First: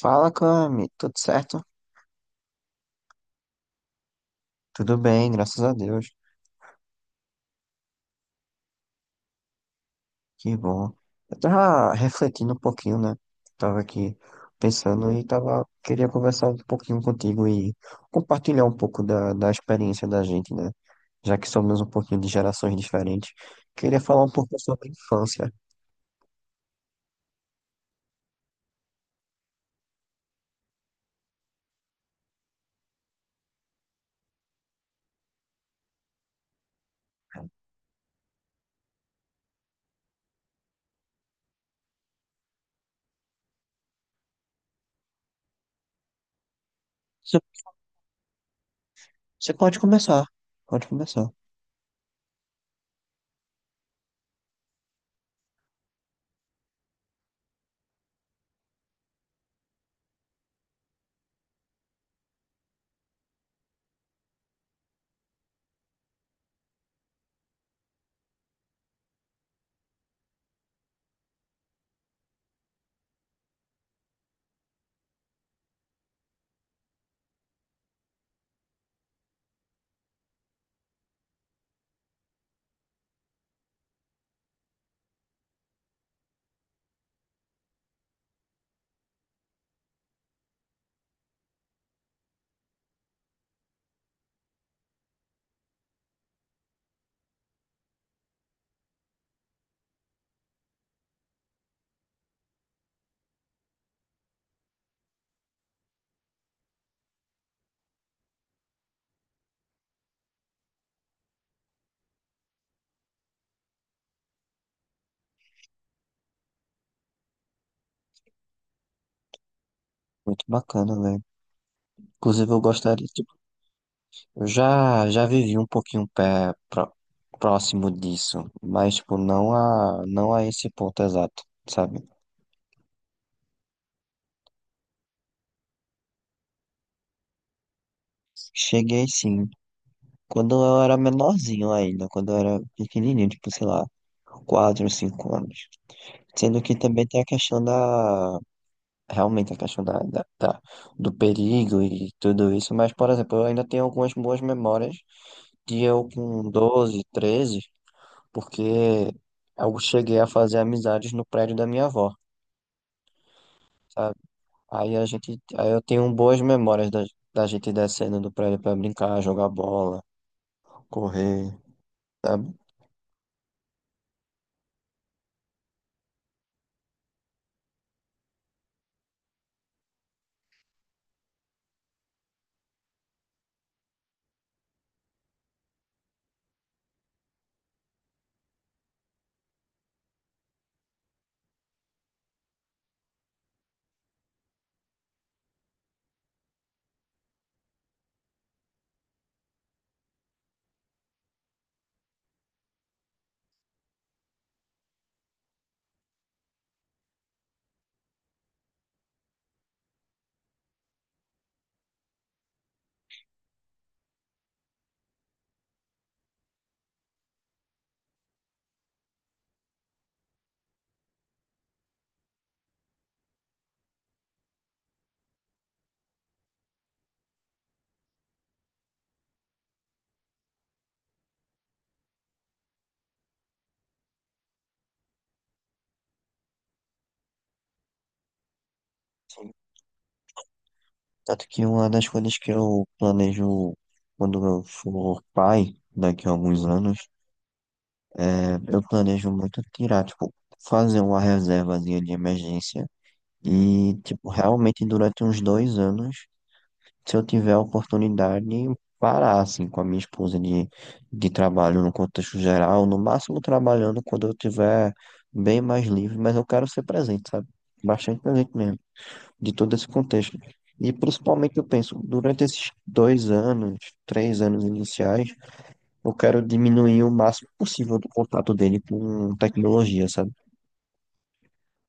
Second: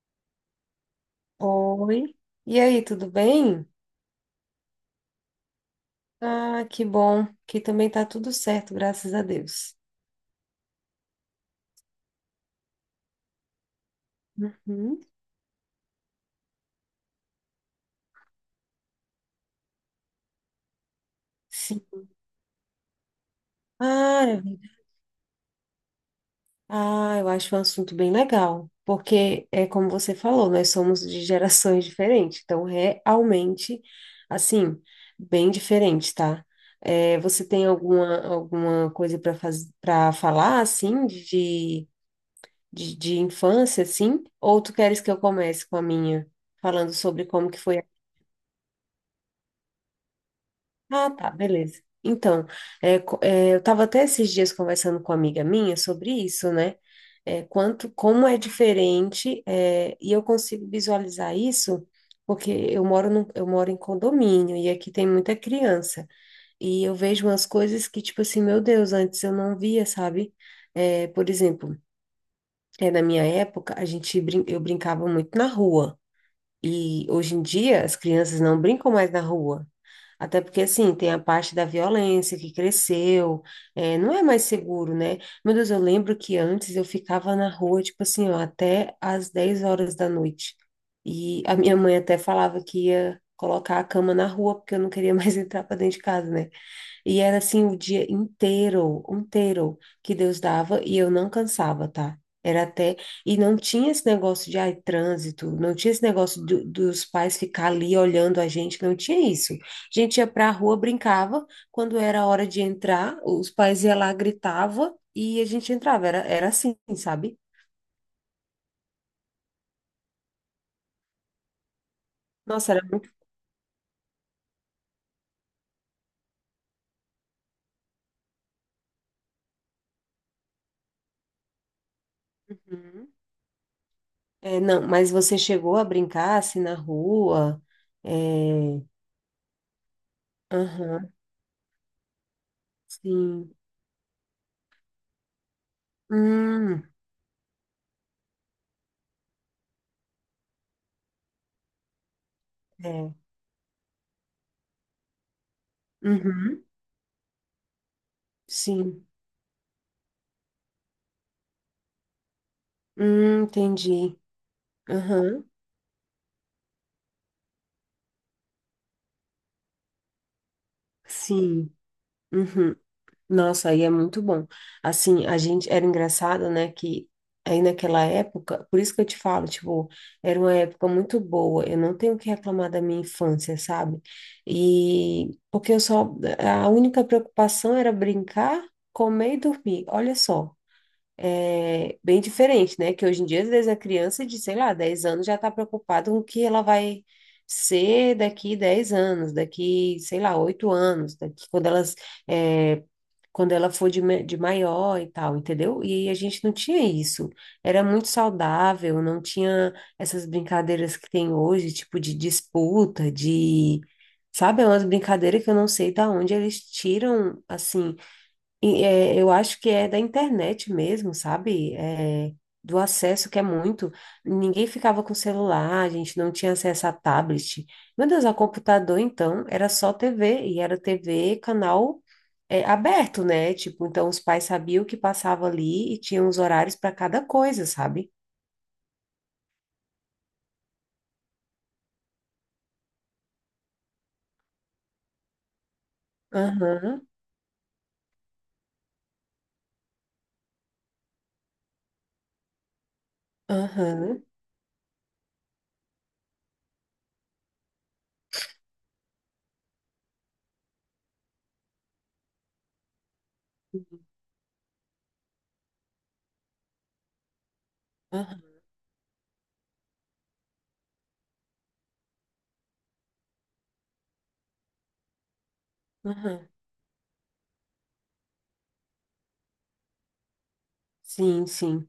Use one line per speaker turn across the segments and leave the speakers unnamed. Fala, Cami, tudo certo?
Oi. E aí, tudo bem?
Tudo bem, graças a Deus.
Ah, que bom. Que também tá tudo certo, graças a Deus.
Que bom. Eu tava refletindo um pouquinho, né? Tava aqui
Uhum.
pensando e tava, queria conversar um pouquinho contigo e compartilhar um pouco da experiência da gente, né? Já que somos um
Sim.
pouquinho de gerações diferentes. Queria falar
Ah,
um pouco
eu
sobre a infância.
eu acho um assunto bem legal, porque é como você falou, nós somos de gerações diferentes, então realmente, assim, bem diferente, tá? É, você tem alguma coisa para para falar, assim, de infância, assim? Ou tu queres que eu comece com a minha, falando sobre como que
Você
foi.
você pode começar, pode
Ah,
começar.
tá, beleza. Então, eu estava até esses dias conversando com uma amiga minha sobre isso, né? Como é diferente, e eu consigo visualizar isso porque eu moro em condomínio e aqui tem muita criança. E eu vejo umas coisas que, tipo assim, meu Deus, antes eu não via, sabe? Por exemplo, na minha época, a gente brin eu brincava muito na rua. E hoje em dia as crianças não brincam mais na rua. Até porque, assim, tem a parte da violência que cresceu, não é mais seguro, né? Meu Deus, eu lembro que antes eu ficava na rua, tipo assim, ó, até às 10 horas da noite. E a minha mãe até falava que ia colocar a cama na rua, porque eu não queria mais entrar para dentro de casa, né? E era assim o dia inteiro, inteiro que Deus dava e eu não cansava, tá? Era até. E não tinha esse negócio de ai, trânsito, não tinha esse negócio dos pais ficar ali olhando a gente, não tinha isso. A gente ia pra rua, brincava, quando era hora de entrar, os pais iam lá, gritava e a gente entrava. Era assim, sabe?
Muito bacana, velho. Inclusive, eu
Nossa, era.
gostaria.
Muito.
Eu já vivi um pouquinho próximo disso, mas tipo, não a, não a esse ponto exato, sabe?
Uhum. É, não, mas você chegou a brincar assim na rua? É.
Cheguei sim, quando eu era
Aham,
menorzinho ainda, quando eu era pequenininho, tipo,
sim.
sei lá, 4 5 anos. Sendo que
Hum,
também tem a questão da, realmente a questão da do perigo e tudo isso, mas, por
é.
exemplo, eu ainda tenho algumas boas memórias de eu com
Uhum,
12 13, porque
sim.
eu cheguei a fazer amizades no prédio da minha avó.
Entendi.
Aí a gente,
Aham,
aí eu tenho boas memórias da gente descendo do prédio pra brincar, jogar bola, correr,
sim.
sabe?
Uhum. Nossa, aí é muito bom. Assim, a gente era engraçado, né, que aí naquela época, por isso que eu te falo, tipo, era uma época muito boa. Eu não tenho o que reclamar da minha infância, sabe? E porque eu só, a única preocupação era brincar, comer e dormir. Olha só. É, bem diferente, né? Que hoje em dia, às vezes, a criança de, sei lá, 10 anos já está preocupada com o que ela vai ser daqui 10 anos, daqui, sei lá, 8 anos, daqui quando é, quando ela for de, de maior e tal, entendeu? E a gente não tinha isso. Era muito saudável, não tinha essas brincadeiras que tem hoje, tipo de disputa, de. Sabe, é umas brincadeiras que eu não sei da onde eles tiram, assim, eu acho que é da internet mesmo, sabe? É, do acesso que é muito. Ninguém ficava com celular, a gente não tinha acesso a tablet. Meu Deus, a computador, então, era só TV, e era TV, canal, aberto, né? Tipo, então os pais sabiam o que passava ali e tinham os horários para cada coisa, sabe?
Sim. Tanto que uma das coisas que eu planejo quando eu for pai, daqui a alguns
Aham,
anos, é, eu planejo muito tirar, tipo, fazer uma reservazinha de emergência e,
aham,
tipo, realmente durante uns 2 anos se eu tiver a oportunidade, parar assim com a minha esposa de trabalho no contexto geral, no máximo trabalhando quando eu tiver bem mais livre, mas eu quero ser presente, sabe? Bastante
aham,
presente mesmo, de todo esse contexto. E principalmente eu penso, durante esses 2 anos, 3 anos iniciais, eu
aham.
quero diminuir o máximo possível do contato dele com tecnologia, sabe?
Sim, sim.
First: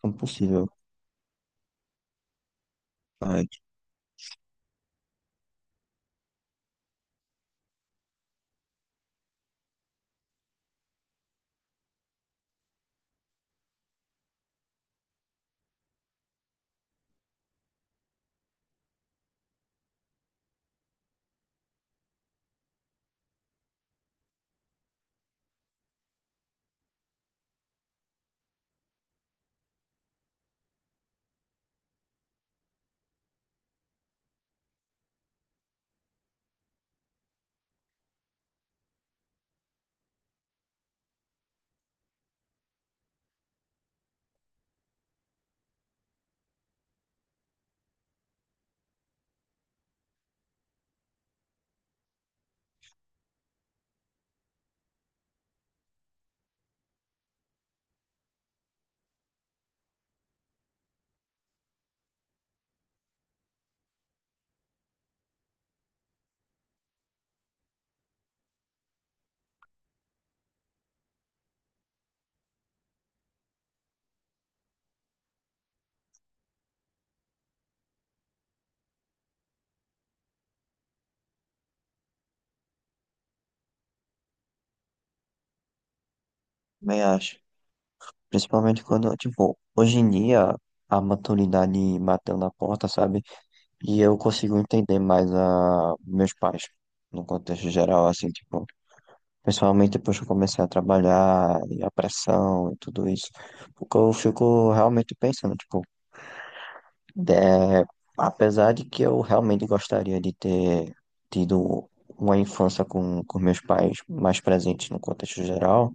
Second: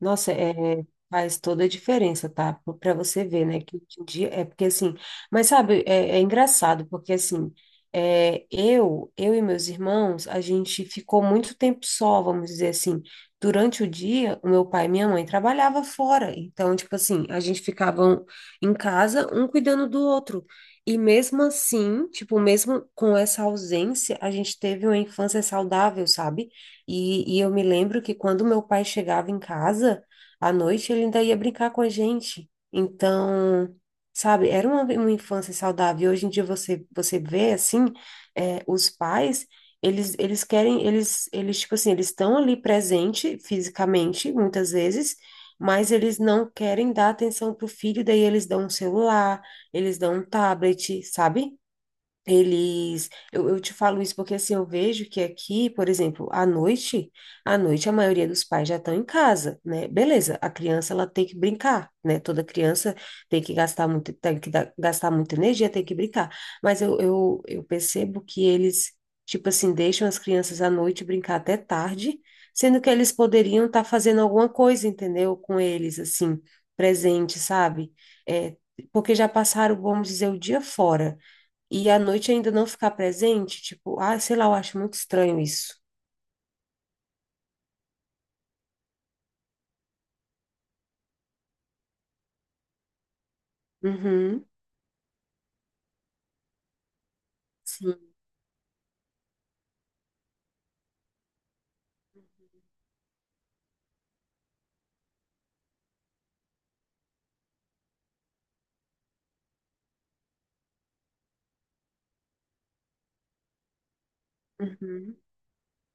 Como
Nossa,
possível.
é, faz toda a diferença, tá? Para você
Ah,
ver,
eu
né? Que hoje em dia é porque assim, mas sabe, é engraçado, porque assim, eu e meus irmãos, a gente ficou muito tempo só, vamos dizer assim. Durante o dia, o meu pai e minha mãe trabalhava fora, então, tipo assim, a gente ficava um- em casa, um cuidando do outro. E mesmo assim, tipo, mesmo com essa ausência, a gente teve uma infância saudável, sabe? E eu me lembro que quando meu pai chegava em casa, à noite ele ainda ia brincar com a gente. Então, sabe, era uma infância saudável. E hoje em dia você vê, assim, os pais, eles querem, eles, tipo assim, eles estão ali presente fisicamente, muitas vezes, mas eles não querem dar atenção pro filho, daí eles dão um celular, eles dão um tablet, sabe? Eu te falo isso porque assim, eu vejo que aqui, por exemplo, à noite a maioria dos pais já estão em casa, né? Beleza, a criança ela tem que brincar, né? Toda criança tem que gastar muito, tem que gastar muita energia, tem que brincar. Mas eu percebo que eles, tipo assim, deixam as crianças à noite brincar até tarde, sendo que eles poderiam estar fazendo alguma coisa, entendeu? Com eles, assim, presente, sabe? É, porque já passaram, vamos dizer, o dia fora. E à noite ainda não ficar presente, tipo, ah, sei lá, eu acho muito estranho isso.
também acho. Principalmente quando, tipo, hoje em dia a maturidade bateu na porta, sabe? E eu
Uhum,
consigo entender mais a meus pais, no contexto
sim,
geral, assim, tipo, principalmente depois que eu comecei a trabalhar, e a pressão e tudo isso, porque eu fico realmente pensando, tipo, é, apesar de que eu realmente gostaria de ter tido uma infância com meus pais mais presentes no
uhum,
contexto geral,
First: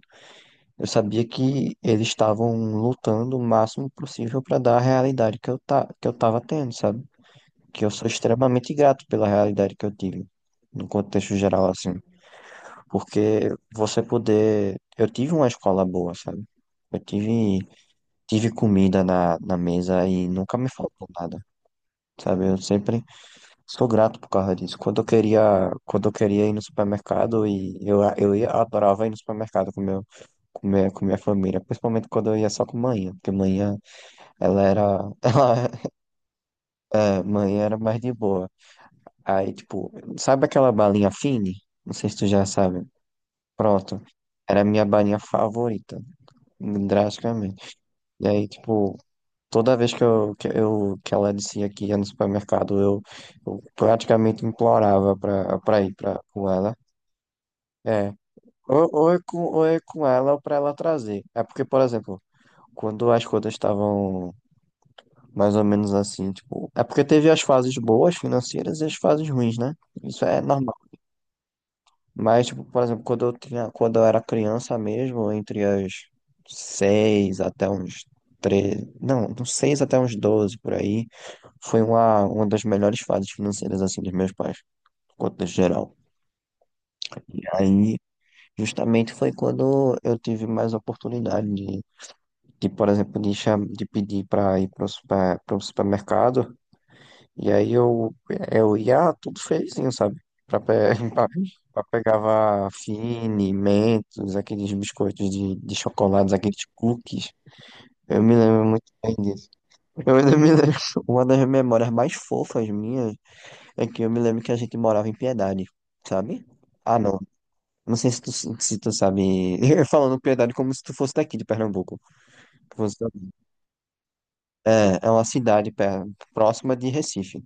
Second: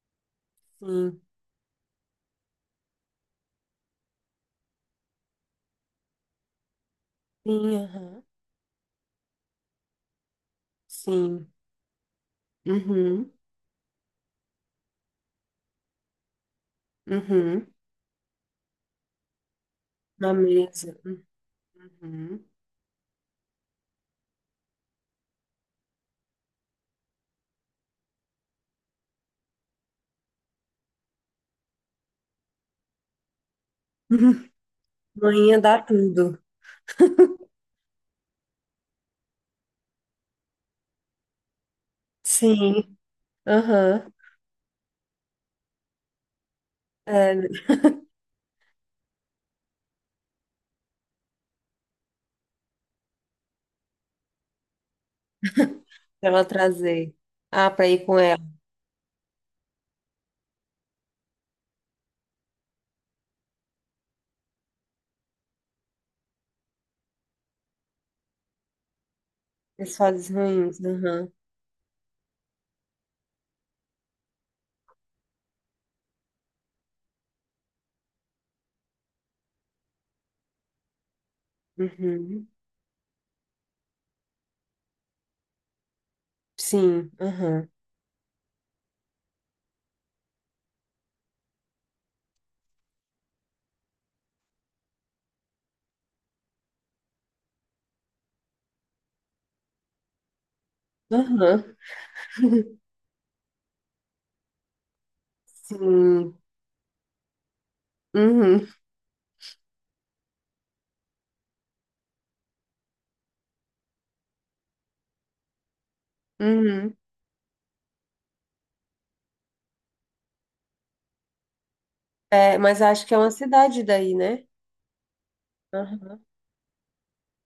eu
sim,
sabia que eles estavam lutando o máximo possível para dar a realidade que que eu tava tendo, sabe?
sim,
Que eu sou
aham,
extremamente grato pela realidade que eu tive, no contexto
sim,
geral, assim,
uhum,
porque você poder. Eu tive uma escola boa, sabe? Eu tive,
uhum,
tive comida na mesa e
na
nunca me
mesa,
faltou nada,
uhum.
sabe? Eu sempre sou grato por causa disso. Quando eu queria ir no supermercado e eu ia, adorava ir no supermercado com meu, com minha família, principalmente quando eu ia só com manhã, porque manhã ela era, ela,
Manhã dá tudo.
é, mãe era mais de boa. Aí, tipo, sabe aquela balinha Fine? Não sei se tu já sabe.
Sim,
Pronto.
aham,
Era a minha balinha favorita,
é,
drasticamente. E aí, tipo, toda vez que ela dizia que ia no supermercado, eu praticamente implorava pra, pra ir pra,
pra ela
com ela.
trazer. Ah, pra ir
É.
com ela.
Ou é com ela ou pra ela trazer. É porque, por exemplo, quando as coisas estavam mais ou menos assim, tipo. É porque teve as fases boas financeiras e as fases ruins, né? Isso
Pessoas
é normal.
ruins, aham,
Mas, tipo, por exemplo, quando eu tinha, quando eu era criança mesmo, entre as seis até uns 13, não, dos seis até uns 12 por aí, foi uma
uhum,
das melhores fases financeiras, assim, dos meus pais, no contexto geral.
sim,
E
aham,
aí, justamente foi quando eu tive mais oportunidade de por exemplo, de pedir para ir para o supermercado. E aí eu ia tudo feizinho, sabe? Pra, pe... pra,
aham,
pra pegava Fini, Mentos, aqueles biscoitos de chocolates,
sim,
aqueles cookies. Eu me lembro
uhum,
muito bem disso. Eu ainda me lembro. Uma das memórias mais fofas minhas é que eu me lembro que a gente morava em Piedade, sabe?
uhum.
Ah, não. Não sei se tu sabe. Eu falando Piedade como se tu fosse daqui de Pernambuco.
É, mas
Você-
acho que é uma cidade daí, né?
É, é uma cidade
Aham.
próxima de Recife.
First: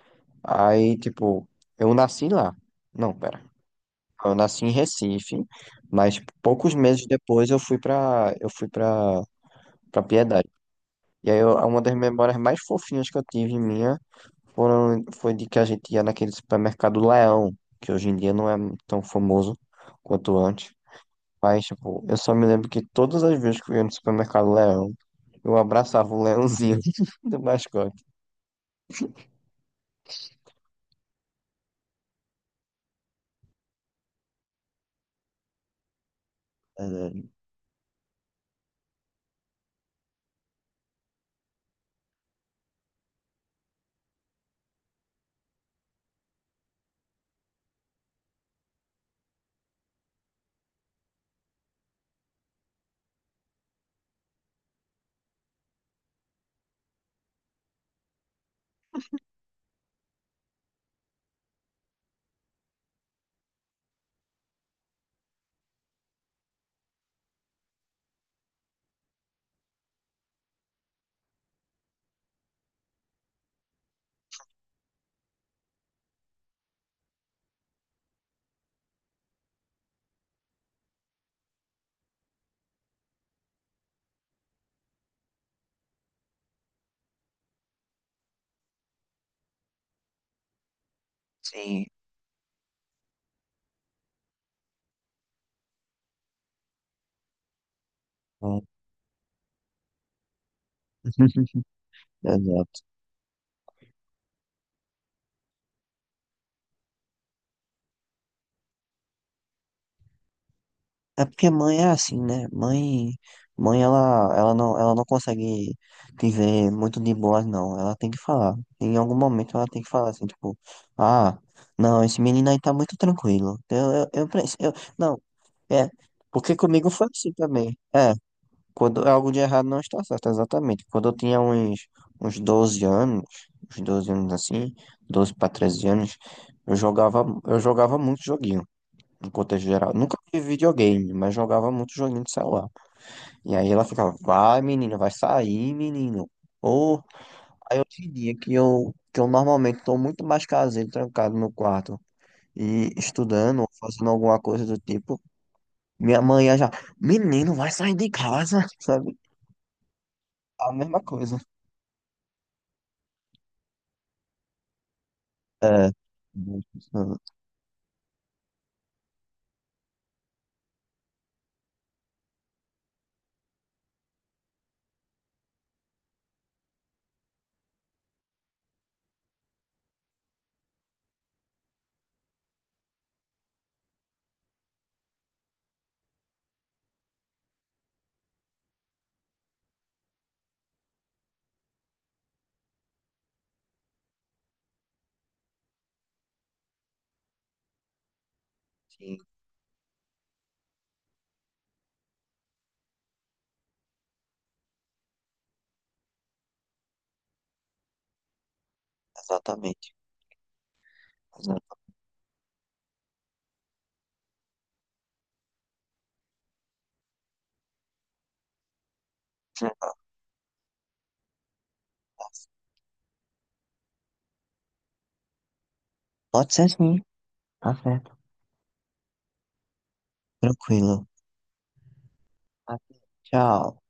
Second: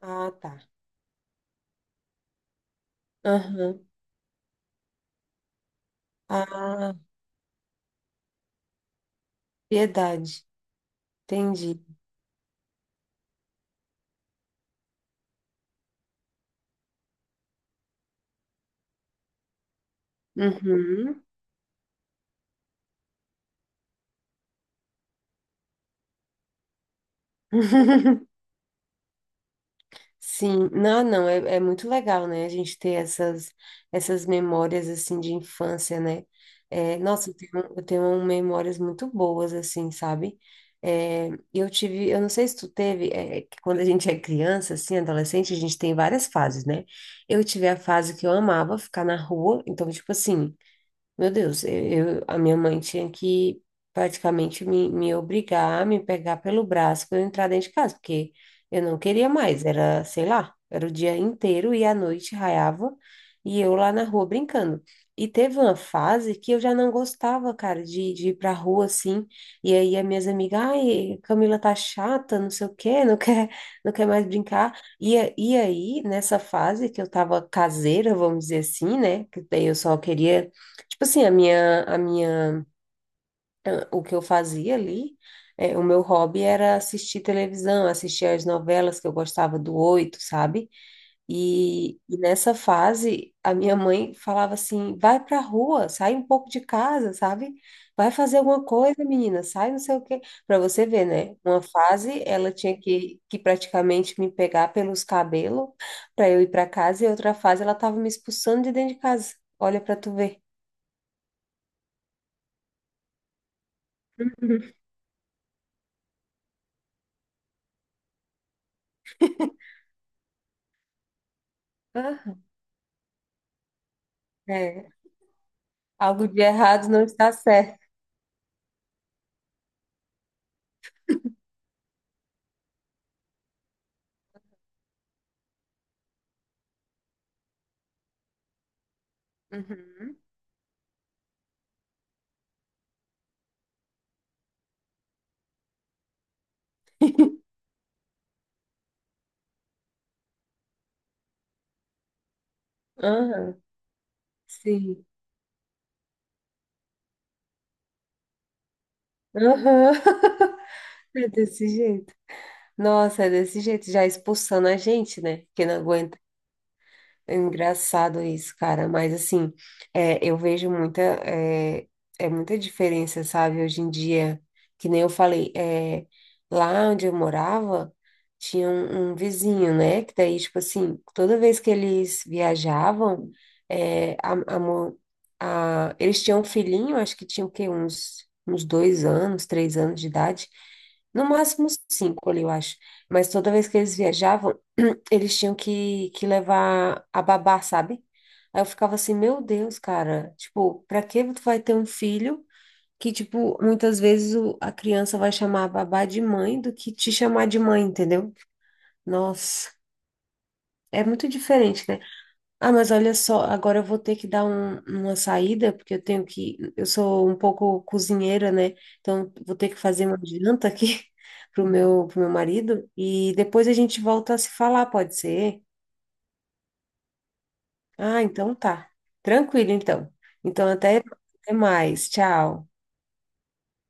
Ah, tá.
Aí, tipo, eu nasci lá. Não, pera.
Aham.
Eu nasci em Recife, mas poucos
Ah,
meses depois eu fui para
piedade.
Piedade. E aí eu-
Entendi.
uma das memórias mais fofinhas que eu tive minha foram foi de que a gente ia naquele supermercado Leão, que hoje em dia não é tão famoso quanto antes.
Uhum.
Mas, tipo, eu só me lembro que todas as vezes que eu ia no supermercado Leão, eu abraçava o leãozinho do mascote.
Sim. Não, não, é, é muito legal, né? A gente ter essas, essas memórias, assim, de infância, né? É,
Exato.
nossa, eu tenho memórias muito boas, assim, sabe? Eu não sei se tu teve, é, que quando a gente é criança, assim, adolescente, a gente tem várias fases, né? Eu tive a fase que eu amava ficar na rua, então, tipo assim... Meu Deus, a minha mãe tinha que praticamente me obrigar, me pegar pelo braço para eu entrar dentro de casa, porque eu não queria mais, era, sei lá, era o dia inteiro e à noite raiava e eu lá na rua brincando. E teve uma fase que eu já não gostava, cara, de ir pra rua assim, e aí as minhas amigas, ai, Camila tá chata, não sei o quê, não quer, não quer mais brincar. E aí, nessa fase que eu tava caseira, vamos dizer assim, né, que daí eu só queria. Tipo assim, o que eu fazia ali, é, o meu hobby era assistir televisão, assistir as novelas que eu gostava do Oito, sabe?
Sim.
E nessa fase, a minha mãe falava assim, vai pra rua, sai um pouco de casa, sabe? Vai fazer
Então,
alguma coisa, menina, sai não sei o quê. Pra você ver, né? Uma fase, ela tinha
exato.
que praticamente me pegar pelos cabelos pra eu ir pra casa, e outra fase, ela tava me expulsando de dentro de casa. Olha pra tu ver.
É porque mãe é assim, né? Mãe, mãe ela não consegue te ver muito de boas, não. Ela tem que falar. Em algum momento ela tem que falar assim, tipo, ah, não, esse menino aí tá muito tranquilo. Eu, eu, eu,
Ah,
preci- eu-
é.
não, é,
Algo de
porque
errado
comigo
não
foi assim
está
também.
certo.
É, quando é algo de errado não está certo, exatamente. Quando eu tinha uns, uns 12 anos, uns 12 anos assim, 12 para 13 anos, eu jogava muito joguinho no contexto geral. Nunca
Uhum.
tive videogame, mas jogava muito joguinho de celular. E aí ela ficava, vai, menino, vai sair, menino. Ou aí eu tinha que eu normalmente estou muito mais caseiro, trancado no quarto e estudando,
Aham,
ou fazendo alguma coisa do
sim.
tipo. Minha mãe ia já, menino, vai sair de casa, sabe?
Aham,
A mesma
é
coisa.
desse jeito. Nossa, é desse jeito, já expulsando a gente, né? Que não
É.
aguenta. É engraçado isso, cara, mas assim, eu vejo muita, é muita diferença, sabe? Hoje em dia, que nem eu falei, é, lá onde eu morava, tinha um vizinho, né? Que daí, tipo assim, toda vez que eles viajavam, é, a, a, mo- eles tinham um filhinho, acho que tinha o quê? Uns dois anos, três anos de idade, no máximo cinco ali, eu acho. Mas toda vez que eles viajavam, eles tinham que levar a babá, sabe? Aí eu ficava assim,
Sim,
meu Deus, cara, tipo, pra que tu vai ter um filho que, tipo, muitas vezes a criança vai chamar a babá de mãe do que te chamar de mãe, entendeu? Nossa,
exatamente.
é muito
Exatamente.
diferente, né? Ah, mas olha só, agora eu vou ter que dar uma saída, porque eu tenho que, eu sou um pouco cozinheira, né? Então, vou ter que fazer uma janta aqui pro meu marido e depois a gente volta a se falar, pode ser?
Pode ser sim, tá certo.
Ah, então tá. Tranquilo, então. Então,
Tranquilo.
até mais. Tchau.
Tá. Tchau.